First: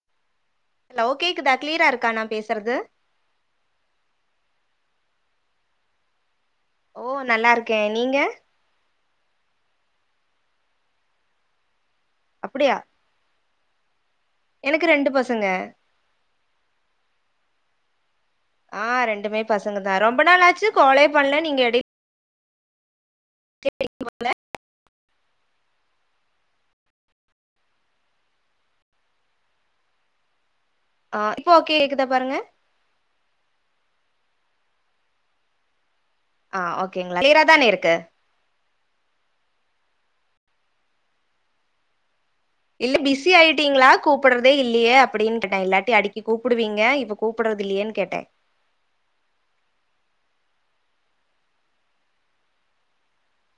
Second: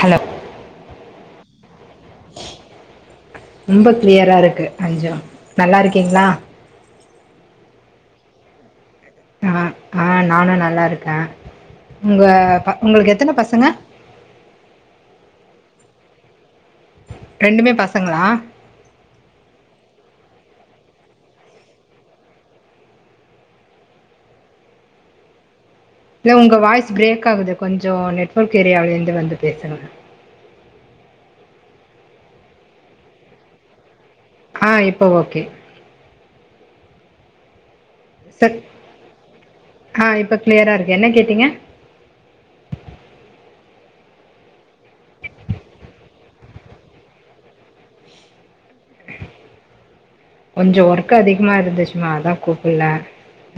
hello hello கேக்குதா கிளியரா இருக்கா நா பேசுறது ரொம்ப கிளியரா இருக்கு கொஞ்சோ நல்லா இருக்கீங்ளா ஓ நல்லாருக்கே நீங்க ஆ ஆ நானும் நல்லா இருக்கே உங்க அப்டியா உங்ளுக்கு எத்தன பசங்க எனக்கு ரெண்டு பசங்க ரெண்டுமே பசங்களா ஆ ரெண்டுமே பசங்கதா ரொம்ப நாள் ஆச்சு கோலே பண்ல நீங்க [unintelligible] [inaudible] இல்ல உங்க வாய்ஸ் பிரேக் ஆகுது கொஞ்சோ நெட்ஒர்க் ஏரியால்ல இருந்து வந்து பேசுங்க ஆ இப்போ கேக்குதா பாருங்க ஆ இப்ப ஓகே ஆ ஓகேங்ளா கிளியரதானே இருக்கு [unintelligible] அ இப்ப கிளியரா இருக்கு என்ன கேட்டீங்க இல்ல பிஸி ஆயிட்டீங்ளா கூப்புடுறதே இல்லயே அப்படின் கேட்டே இல்லாட்டி அடிக்கி கூப்புடுவீங்க இப்ப கூப்புடுறது இல்லையேன் கேட்டே கொஞ்சம் ஒர்க் அதிகமா இருந்துச்சுமா அதா கூப்புல்ல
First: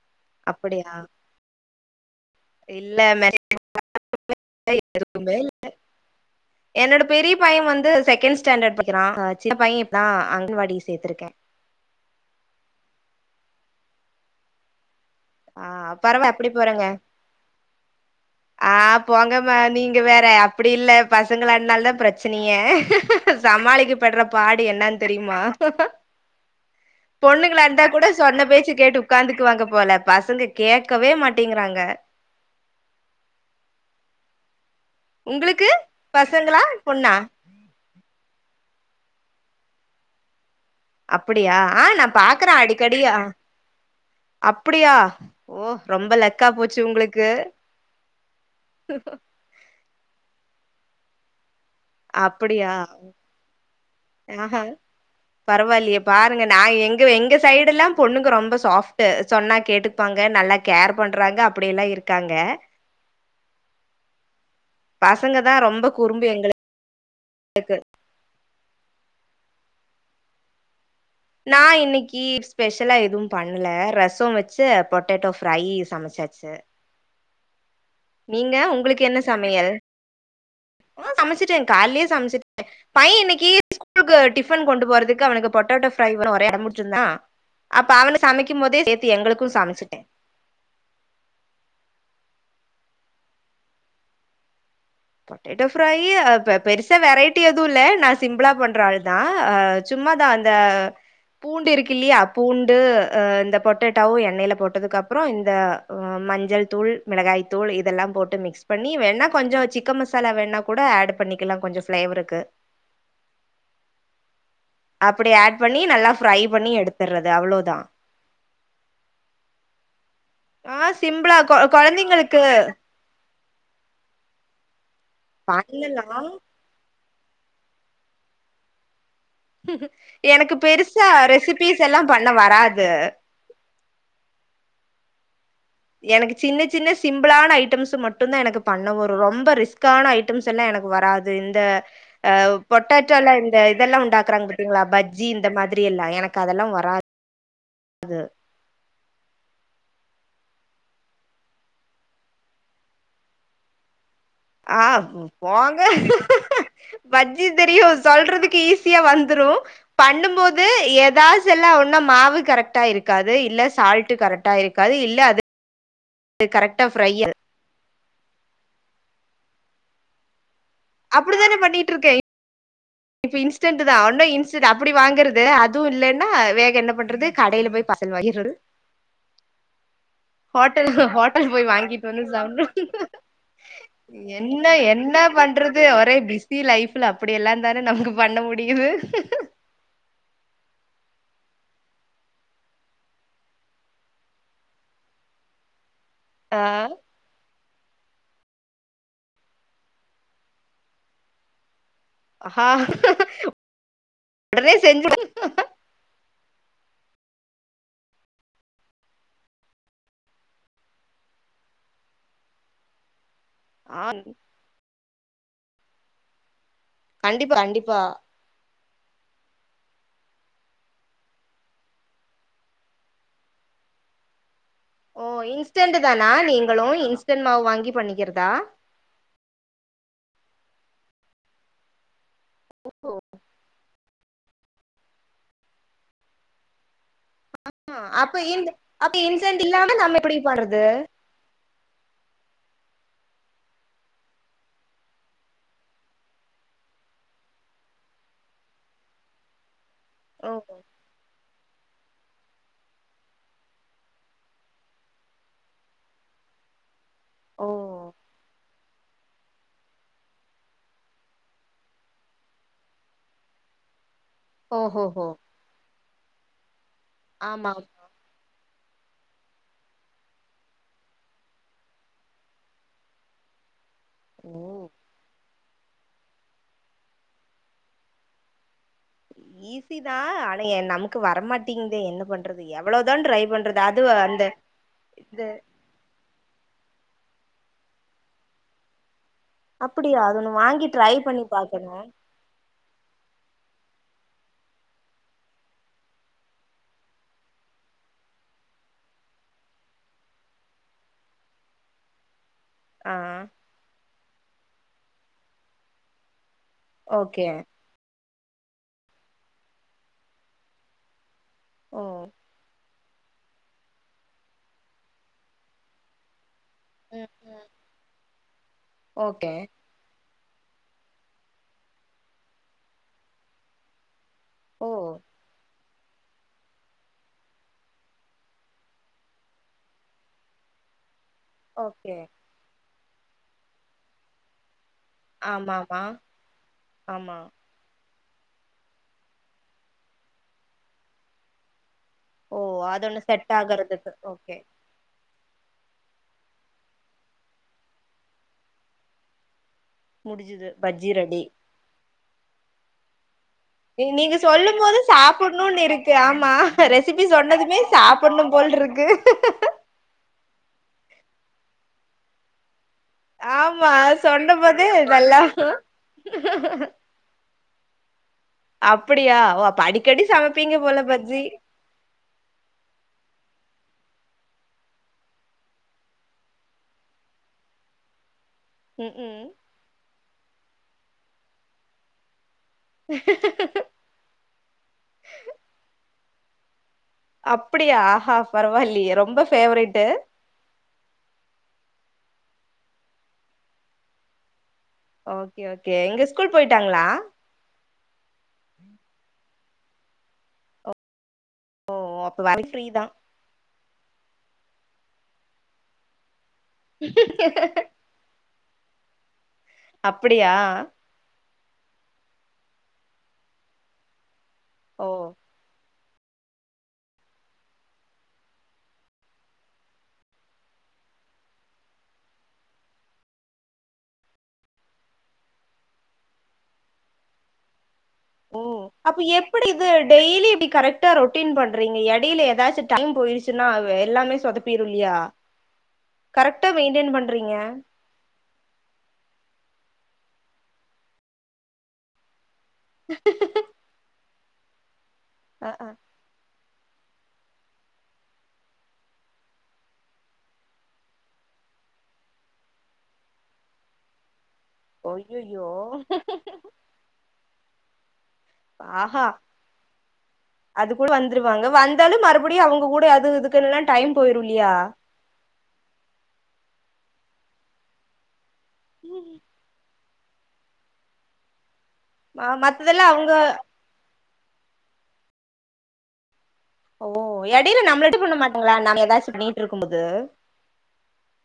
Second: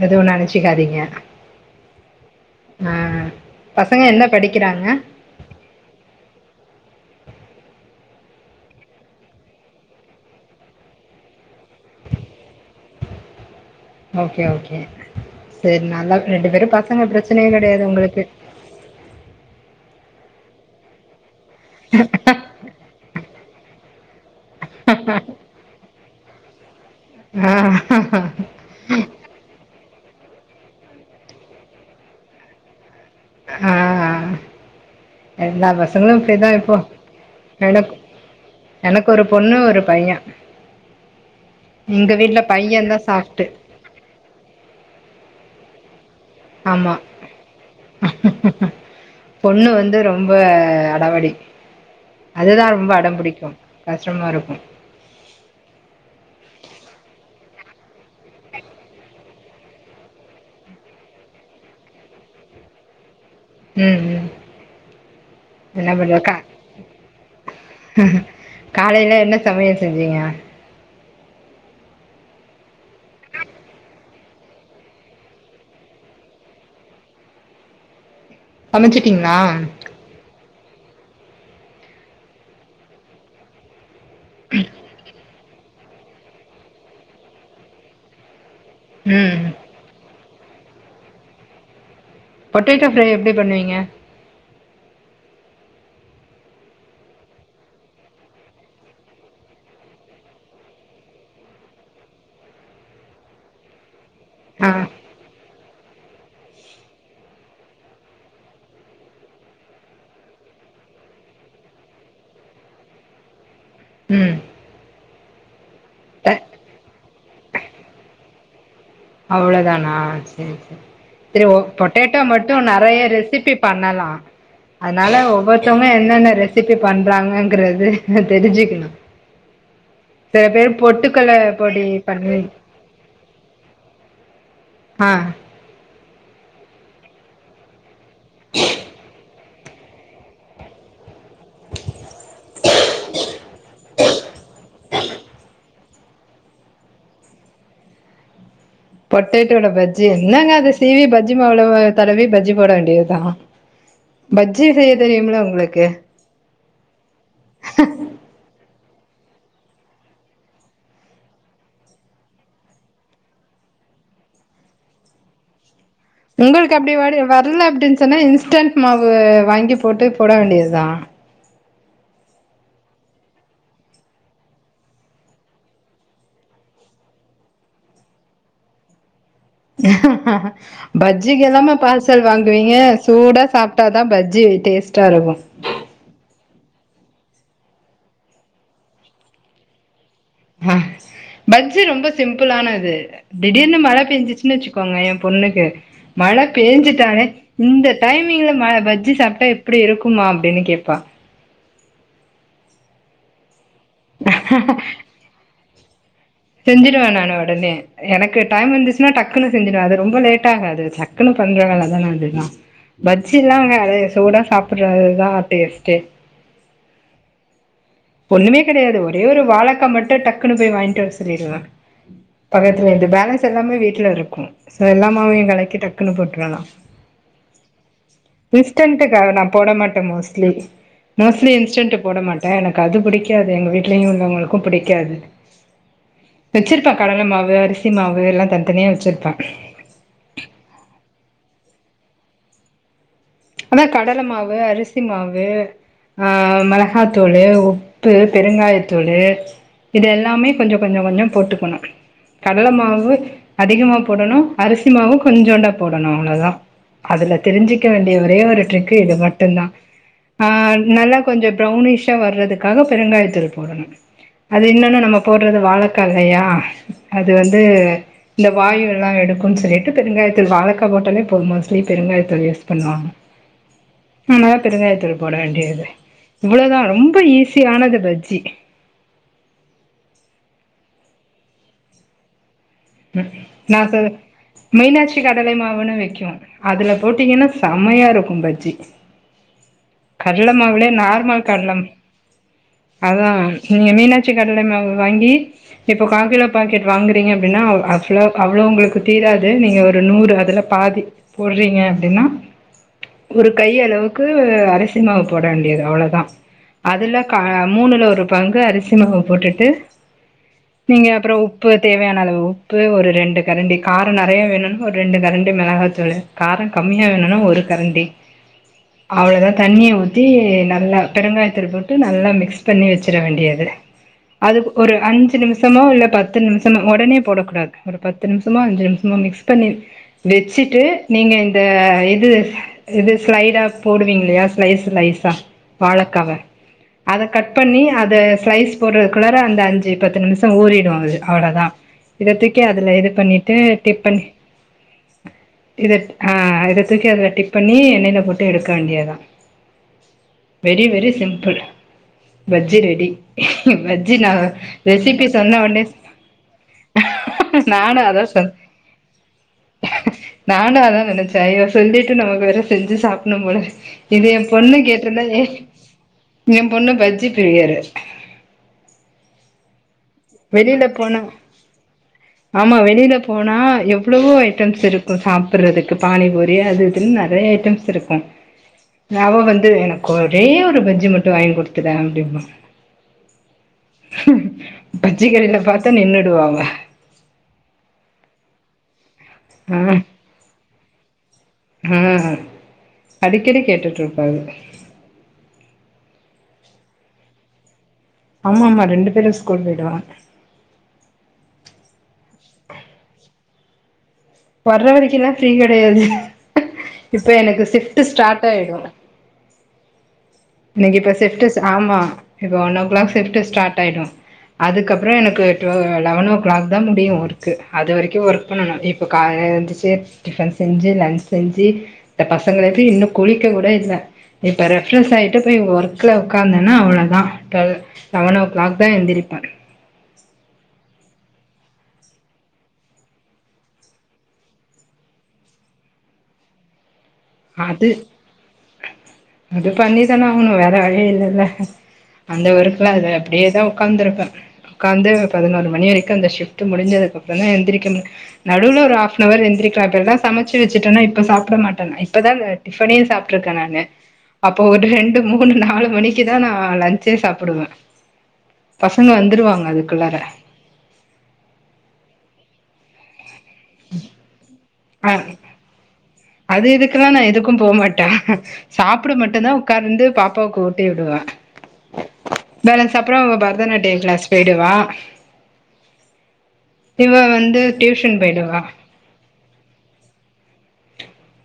எதுவு அப்படியா நெனச்சிக்காதீங்க ஆ இல்ல பசங்க என்ன [unintelligible] படிக்கிறாங்க எதுமே இல்ல என்னோட பெரிய பையன் வந்து செகண்ட் ஸ்டாண்டர்ட் படிக்கிறான் ஆ சின்ன பையன் இப்தா ஆ அங்கன் வாடில சேத்திருக்கே ஓகே ஓகே ஆ செரி நல்லா பரவா எப்டி ரெண்டு பேரும் போறாங்க பசங்க பிரச்சனையே கெடையாது உங்ளுக்கு ஆ போங்கமா நீங்க வேற அப்டி இல்ல பசங்களனாலதா பிரச்சனையே சமாளிக்க பட்ற பாடு என்னன் தெரியுமா ஆ பொண்ணுங்ளா இருந்தா கூட சொன்ன பேச்சு கேட்டு உட்காந்துக்குவாங்க போல பசங்க கேட்கவே மாட்டிங்கிறாங்க ஆ உங்களுக்கு எல்லா பசங்களு அப்டிதா பசங்களா இப்போ பொண்ணா என எனக்கு ஒரு பொண்ணு ஒரு பையே அப்டியா ஆ நா பாக்குறே பையந்தா அடிக்கடி ஆ சாஃப்ட்டு அப்புடியா ஓ ரொம்ப லக்கா போச்சு ஆமா உங்ளுக்கு பொண்ணு வந்து ரொம்ப அடாவடி அதுதா அப்டியா ரொம்ப அடம் பிடிக்கு கஷ்டமா இருக்கு ஆஹா பரவாயில்லையே பாருங்க நா எங்க எங்க சைடு எல்லா பொண்ணுங்க ரொம்ப சாஃப்ட் சொன்னா கேட்டு ப்பாங்க நல்லா கேர் பண்ணுறாங்க அப்டிலா இருக்காங்க ம் ம் பசங்க என்ன பன்ற அக்கா இருக்கு காலைல என்ன சமையல் செஞ்சீங்க நா இன்னைக்கு ஸ்பெஷ்லா எதுவு பண்ணல ரசோவெச்சு பொட்டேட்டோ ஃப்ரை சமச்சாச்சு நீங்க உங்களுக்கு என்ன சமச்சிட்டீங்களா சமையல் ம் சமச்சுட்டே கால்லயே சமச்டே பையே இன்னைக்கு ஸ்கூலுக்கு டிஃபன் கொண்டு போறதுக்கு அவனுக்கு பொட்டேட்டோ ஃப்ரை வேறு ஒரே அடம் புடிச்சிருந்தான் அப்ப அவனு சமைக்கு போதே சேத்து ம் எங்களுக்கு சமச்சுட்டே பொட்டேட்டோ ஃப்ரை எப்டி பண்ணுவீங்க பொட்டேட்டோ ஃப்ரை பெருசா வெரைட்டி எதுவு இல்ல நா சிம்பிளா பண்ற ஆள் தா சும்மாதா அந்த பூண்டு இருக்கு இல்லையா பூண்டு இந்த பொட்டேட்டாவு எண்ணெய்ல ஆ போட்டதுக்கு அப் அப்றோ இந்த மஞ்சள் தூள் மிளகாய் தூள் இதெல்லா போட்டு மிக்ஸ் பண்ணி வேணா கொஞ்ச சி க்கன் மசாலா வேணா கூட ஆட் பண்ணிக்கலா கொஞ்ச ஃப்ளேவருக்கு உ அப்டி ஆட் பண்ணி நல்லா ஃப்ரை பண்ணி எடுத்துடுறது அவ்ளோ தா அவ்ளோதானா செரி ஆ சிம்பிளா செரி கொ பொட்டேட்டோ கொழந்தைங்களுக்கு மட்டு நெறைய ரெசிபி பண்ணலா அதுனால ஒவ்வொருத்தவங்க பண்ணலா என்னென்ன ரெஸ் ரெசிப்பி பண்றாங்கங்கறது தெரிஞ்சுக்கணு சில எனக்கு பேர் பெருசா பொட்டுக்கல்ல பொடி ரெசிபிஸ் எல்லா பண்ண பண்ணி வராது ஆ எனக்கு சின்ன சின்ன சிம்பிளான ஐட்டம்ஸ் மட்டு தா எனக்கு பண்ண வரு ரொம்ப ரிஸ்க் க்கான ஐட்டம்ஸ் எல்லா எனக்கு வராது இந்த பொட்டாட்டோ ல்லா இந்த இதெல்லா உண்டாக்குறாங்க பத்திங்களா பஜ்ஜி இந்த மாதி ரியல்ல எனக்கு அதெல்லா வராது பொட்டேட்டோல பஜ்ஜி என்னங்க அத சீவி பஜ்ஜி மவுல தடவி பஜ்ஜி போட வேண்டியதுதா பஜ்ஜி ஆ செய்ய தெரியும்ல போங்க உங்களுக்கு பஜ்ஜி தெரியு சொல்றதுக்கு இ சியா வந்துரு பண்ணு போது ஏதாசுல்ல ஒன்னு மாவு கரெக்டா இருக்காது இல்ல சால்ட் கரெக்டா இருக் அது இல்ல அது உங்களுக்கு கரெக்டா அப்டி ஃப்ரை வரல அப்டின்னு சொன்னா இன்ஸ்டன்ட் மாவு வாங்கி போட்டு போட வேண்டியதுதா அப்டித்தானே பண்ணிட்டு இருக்கே இப்ப இன்ஸ்டன்ட் தா ஒன்னு இன்ஸ்டன்ட் அப்டி வாங்கறது அதுவு இல்லன்னா வேக என்ன பண்றது கடையில போய் பார்சல் வாங்கிறது ஹோட்டல் பஜ்ஜிக்கு ஹோட்டல் போய் எல்லாமே வாங்கிட்டு பார்சல் வந்து வாங்குவீங்க சாப்டு சூடா சாப்ட்டாதா பஜ்ஜி என்ன டேஸ்ட்டா என்ன இருக்கு பண்றது ஒரே பிஸி லைஃப்ல அப்படி எல்லா தானே நமக்கு பண்ண முடியுது ஹ பஜ்ஜி ரொம்ப சிம்பிளானது திடீர்னு மழ பெஞ்சிச்சுனு வச்சுக்கோங்க எம் பொண்ணுக்கு மழ ஆ பேஞ்சுட்டாளே இந்த டைமிங்ல ம பஜ்ஜி சாப்ட்டா எப்டி இருக்குமா அப்டின்னு கேப்பா ஹ செஞ்சிருவே நானு ஒடனே எனக்கு டைம் இருந்துச்சுனா டக்குனு செஞ்சிடுவே அது ரொம்ப லேட் ஆகாது டக்குனு பண்ற வேல தானே அதெல்லா பஜ்ஜி எல்லாங்க அத ஆ சூடா சாப்பட்றது தா டேஸ்ட்டே கண்டிப்பா கண்டிப்பா ஒண்ணுமே கெடையாது ஒரே ஒரு வாழக்கா மட்டு டக்குனு போய் வாங்கிட் வர சொல்லிருவே பக்கத்துல இருந்து பேலன்ஸ் எல்லாமே வீட்ல இருக்கு சொ ஓ எல்லாமாவையு கலக்கி இன்ஸ்டன்ட் டக்குனு தானா போட்ருவே நா நீங்களு இன்ஸ்டன்ட் மாவு வாங்கி பண்ணிக்கிறதா இன்ஸ்டன்டு நா போட மாட் டே மோஸ்ட்லி மோஸ்ட்லி இன்ஸ்டன்டு போட மாட்டே எனக் கு அது பிடிக்காது எங்க வீட்லயு உள்ளவங்களுக்கு பிடிக்காது வச்சிருப்ப கடல மா அ அப்ப இன்து அப்ப இன்சென்ட் இல்லாம நம்ம எப்படி பண்றது அதா கடல மாவு அரிசி மாவு ஆ மிளகாத்தூளு உப்பு பெருங்காயத்தூளு இது எல்லாமே ஓ கொஞ்சோ கொஞ்சோ கொஞ்சோ போட்டுக்கணு கடல மாவு அதிகமா போடணு அரிசி மாவு கொஞ்சோண்டா போடணு அவ்ளோதா அதுல ஓ தெரிஞ்சுக்க வேண்டிய ஒரே ஒரு ட்ரிக்கு இது மட்டுந்தா ஆ நல்லா கொஞ்சோ ப்ரௌனிஷ்ஷா வர்றதுக்காக பெருங்காயத்தூள் போடணு அது இன்னன்னு நம்ம ஓஹோஹோ போட்றது வாழக்கா இல்லையா அது வந்து ஆமா இந்த வாயு எல்லாம் எடுக்குன் சொல்லிட்டு பெருங்காயத்தூள் வாழக்கா போட்டாலே பொது மோஸ்ட்லி பெருங்காயத்தூள் யூஸ் பண்ணுவாங்க ம்மதா ஓ பெருந்தாயத்தூள் போட வேண்டியது இவ்ளோதா ரொம்ப ஈஸியானது பஜ்ஜி ஈஸி தா ஆனா என் நமக்கு வரமாட்டிங்தே என்ன பண் றது எவ்வளோ ம் நா சொ மீனாட்சி இது கடலை மாவுனு விக்கு அதுல போட்டீங்கன்னா செம்மையா இருக்கு பஜ்ஜி அப்படியா அது கட்ல ஒன்னு வாங்கி மாவுலயே ட்ரை பண்ணி நார்மல் கட்லம் பாக்கணு அதா நீங்க மீனாட்சி கடல மாவு வாங்கி இப்போ கா கிலோ பாக்கெட் வாங்குறீங்க அப்டின்னா ஆக்சுலா அவ்ளோ உங்களுக்கு தீராது நீங்க ஒரு நூறு அதுல பாதி போட்றீங்க அப்டின்னா ஆ ஒரு கையளவுக்கு ஒரு அரிசி மாவு போட வேண்டியது அவ்ளோதா அதுல கா ஓகே மூணுல ஒரு பங்கு அரிசி மாவ போட்டுட்டு நீங்க அப்றோ உ ப்பு ஓ தேவையான அளவு உப்பு ஒரு ரெண்டு கரண்டி கார நெறைய வேணுனா ஒரு ரெண்டு கரண்டி மிளகாத்தூளு கார கம்மியா ம் வேணுன்னா ஒரு ம் கரண்டி அவ்ளோதா ஓகே தண்ணிய ஊ த்தி நல்லா பெருங்காயத்தூள் போட்டு நல்லா மிக்ஸ் பண்ணி வச்சிர வேண்டியது அதுக் ஓ ஒரு அஞ்சு நிமிஷமோ இல்ல பத்து நிமிஷமோ ஒடனே போடக்கூ டாது ஒரு பத்து நிமிஷமோ அஞ்சு நிமிஷமோ மிக்ஸ் பண்ணி வச்சுட்டு நீங்க ஓகே இது இது ஸ்லைடா போடுவீங்க இலையா ஸ்லைஸ் லைஸ் பா ஆமாமா வாழைக்காவ அத ஆமா கட் பண்ணி அத ஸ்லைஸ் போட்றதுக்குள்ளர அந்த அஞ்சு பத்து நிமிஷோ ஊறிடு அது அவ்ளோதா இத ஓ தூக்கி அதுல இது அதொன்னு செட் பண்ணிட்டு டிப் ஆகுறதுக்கு பண்ணி ஓகே இத அ அத தூக்கி அதுல டிப் பண்ணி எண்ணெல போட்டு எடுக்க வேண்டியதா முடிஞ்சுது very bajji very ready simple bajji ready நீ பஜ்ஜி நா நீங்க சொல்லும் போது ரெசிபி சொன்ன உன்னே சாப்புட்ணுன்னு இருக்கு ஆமா ரெசிபி சொன்னதுமே அதா சாப்பிடணு சொன் போல் இருக்கு நானு அதா நினைச்சே ஐயோ சொல்லிட்டு நமக்கு வேற செஞ்சு சாப்ப ணு போல ஆமா இது ஏ சொன்ன பொண்ணு போதே கேட்டிருந்தா நல்லா ஏ என் பொண்ணு பஜ்ஜி ப்ரியரு அப்படியா ஒ படி வெளில போனா ஆமா வெளில போனா எவ்ளவோ ஐட்டம்ஸ் இருக்கும் சாப்பிடுறதுக்கு பானிபூரி அது இதுன்னு நறைய டம்ஸ் இருக்கும் ம் அவ ம் வந்து எனக்கு ஒரே ஒரு பஜ்ஜி மட்டு வாங்கி் கொடுத்துறே அப்டிம்பா ஹ உஹம் பஜ்ஜி கடை ல பார்த்தா நின்னுடுவா அவ அப்டியா ஆஹா பரவாயில்லையே ரொம்ப ஆ ஃபேவரேட்டு் ம் அடிக்கடி கேட்டுட்டு இருப்பாரு ஓகே ஓகே எங்க ஸ்கூல் போயிட்டாங்களா ஆமா ஆமா ரெண்டு பேரு ஸ்கூல் போயிடுவாங் ஓ அப்ப வரைக்கு ஃப்ரீதா வர்ற வரைக்குலா ஃப்ரீ கிடையாது இப்ப எனக்கு தா ஷிப்ட் ட்டு ஸ்டார்ட் ஆயிடு அப்படியா இன்னைக்கு இப்ப ஷிப்ட் ஆமா இப்போ one o'clock shift start ஆயிடு ஓ அதுக்கப்றோ எனக்கு டொ லெவன் ஓ கிளாக் தா முடியு ஒர்க்கு அது வரைக்கு ஒர்க் பண்ணணு இப்ப இப்போ காலைல எழுந்துச்சு டிஃபன் செஞ்சு லன்ச் செஞ்சு இந்த பசங்கள எழ்ப்பி இன்னு குளிக்க கூட இல்ல இப்ப ரெஃப்ரஸ் ஆயிட்டு போய் ஒர்க்ல உக்காந்தேனா அவ்ளோதா டொல் ஓ அப்ப எப்படி வந்து டெய்லி எப்டி கரெக்டா ரொட்டீன் பண்றீங்க இடையில ஏதாச்சு டைம் போயிருச்சுனா எல்லாமே சொதப் பிருல்லியா கரெக்டா மெயின்டென் பண்றீங்க அது அது பண்ணிதானே ஆகனு வேற வழி இல்லைல்ல அந்த ஒர்க்குல அது அப்டியேதா உட்காந்துருப்பே உக்காந்து பதினோரு அ மணி அ வரைக்கு அந்த ஷிப்ட் முடிஞ்சதுக்கு அப்றோந் தா எந்திரிக்கனு நடுவ்ல ஒரு ஹாஃப்ன அவர் எந்திரிக்ற அப்டினா சமைச்சு வச்சுட்டேனா இப்ப சாப்ட மாட்டே நா இப்பதா டிஃபனயே சாப்ட்டுருக்கே நானு அப்போ ஒரு ரெண்டு மூணு அய்யய்யோ நாலு மணிக்குதா நா லஞ்ச்சே சாப்பிடுவ பசங்க ஆஹா வந்துருவாங்க அதுக்குள்ளாற அது குள்ள வந்துருவாங்க வந்தாலு மறுபடியு அவங்க கூட அது இதுக்குல்லா டைம் போயிரு இல்லியா அ அது இதுக்கெல்லா நா எதுக்கு போமாட்டே சாப்ட மட்டுதா உட்காந்து பாப்பாவுக்கு ஊட்டி விடுவே ம பேலன்ஸ் மத்ததெல்லா அப்றோ அவங்க பரதநாட்டிய கிளாஸ் போய்டுவா ஓ வந்து இடைல நம்மள இது டியூஷன் பண்ண போயிடுவா மாட்டாங்களா நாம ஏதாச்சு பண்ணிட்டு இருக்கும் போது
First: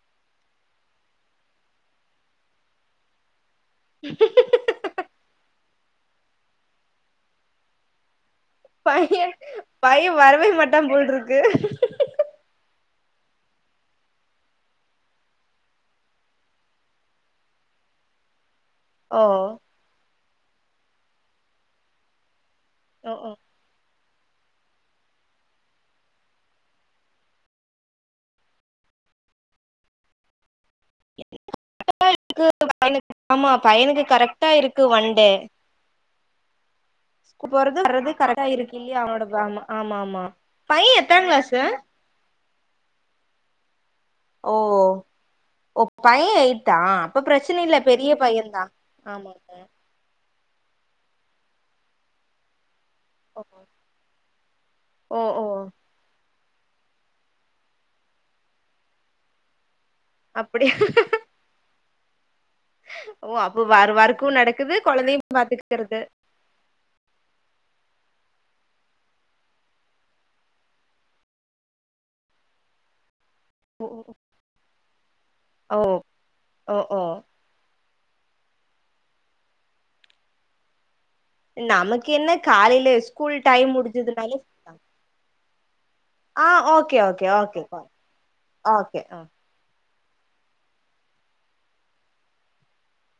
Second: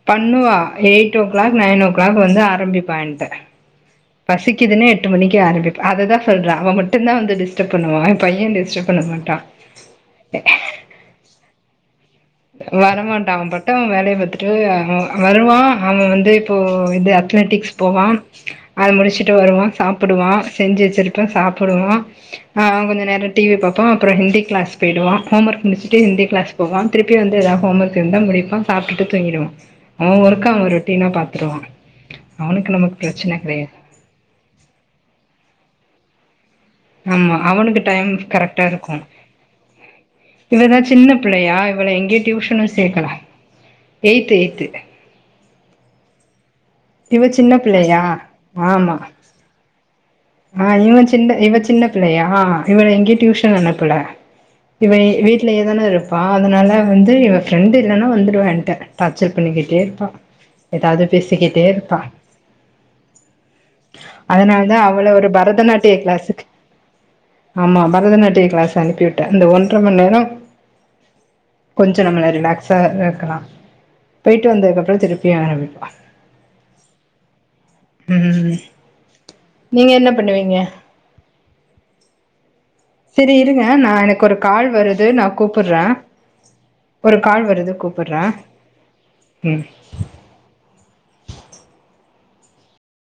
பண்ணுவா eight o'clock nine o'clock வந்து ஆரம்பிப்பா என்ட்ட பசிக்குதுன்னு எட்டு மணிக்கு ஆரம்பிப்பா அததா சொல்றே அவ மட்டுந்தா வந்து டிஸ்டர்ப் பண்ணுவா என் பைய டிஸ் பைய பைய வரவே மாட்டாம் போல இருக்கு வரமாட்டா அவன் பாட்டு அவன் வேலைய பாத்துட்டு அவன் வருவா அவன் வந்து இப்போ இது அத்லட்டிக்ஸ் போவா அத ஓ முடிச்சுட்டு வருவா சாப்பிடுவா செஞ்சு வச்சிருப்பே சாப்பிடுவா கொஞ்ச ஓ ஓ நேர டிவி பாப்பான் அப்றோ ஹிந்தி கிளாஸ் போயிடுவா ஹோம் ஒர்க் முடிச்சுட்டு ஹிந்தி கிளாஸ் போவான் திருப்பி வந்து ஏதாவது ஹோம் ஒர்க் இருந்தா முடிப்பா சாப்பிட்டு தூங்கிடுவா அவன் ஒர்க ரொட்டினா பாத்துக்குவா அவனுக்கு நமக்கு பிரச்சன கிடையாது எனக்கு கரெக்ட் கரெக்டாஇருக்கு ஒன்டே ஆமா போறது அவனுக்கு டைம் வர்றது கரெக்டா இருக்கு இல்லையா அவனோட ஆமா ஆமா ஆமா இவதா பையன் சின்ன எத்தன பிள்ளையா கிளாஸு இவள எங்கையு டியூஷன்ல சேக்கல எய்த்து ஓ எய்த்து ஓ பைய தா அப்ப இவ சின்ன பிரச்சன இல்ல பிள்ளையா பெரிய பையே தா ஆமா ஆ இவ சின்ன இவ சின்ன பிள்ளையா இவள எங்கையு ஓ டியூஷன் அனுப்பல இவ ஓ ஓ வீட்லையே தானே இருப்பா அதுனால வந்து இவ ஃப்ரெண்டு் இல்லனா வந்துடுவா என்ட்ட டார்ச்சர் பண்ணிக்கிட்டே இருப்பா அப்படி ஏதாவது பேசிக்கிட்டே இருப்பா ஓ அப்போ வ்ரு வ்வருக்கு அதனால நடக்குது தா அவள குழந்தையு ஒரு பரதநாட்டிய கிளா ஆமா பரதநாட்டிய கிளாஸ் அனுப்பி வுட்டே அந்த ஒன்ற மணி நேரோ கொஞ்சோ நம்மல ரிலாக்ஸா இருக்கலா ஓ போயிட்டு வந்ததுக்கு அப்றோ திருப்பி ஓ ஆரம்பிப்பா ஓ ஓ உ நீங்க என்ன பண்ணுவீங்க நமக்கு என்ன காலையில சேரி ஸ்கூல் இருங்க டைம் நா எனக்கு முடிஞ்சதுனாலே ஒரு கால் வருது நா கூப்பிடுறே ஆ ஓகே ஓகே ஓகே ஓகே உ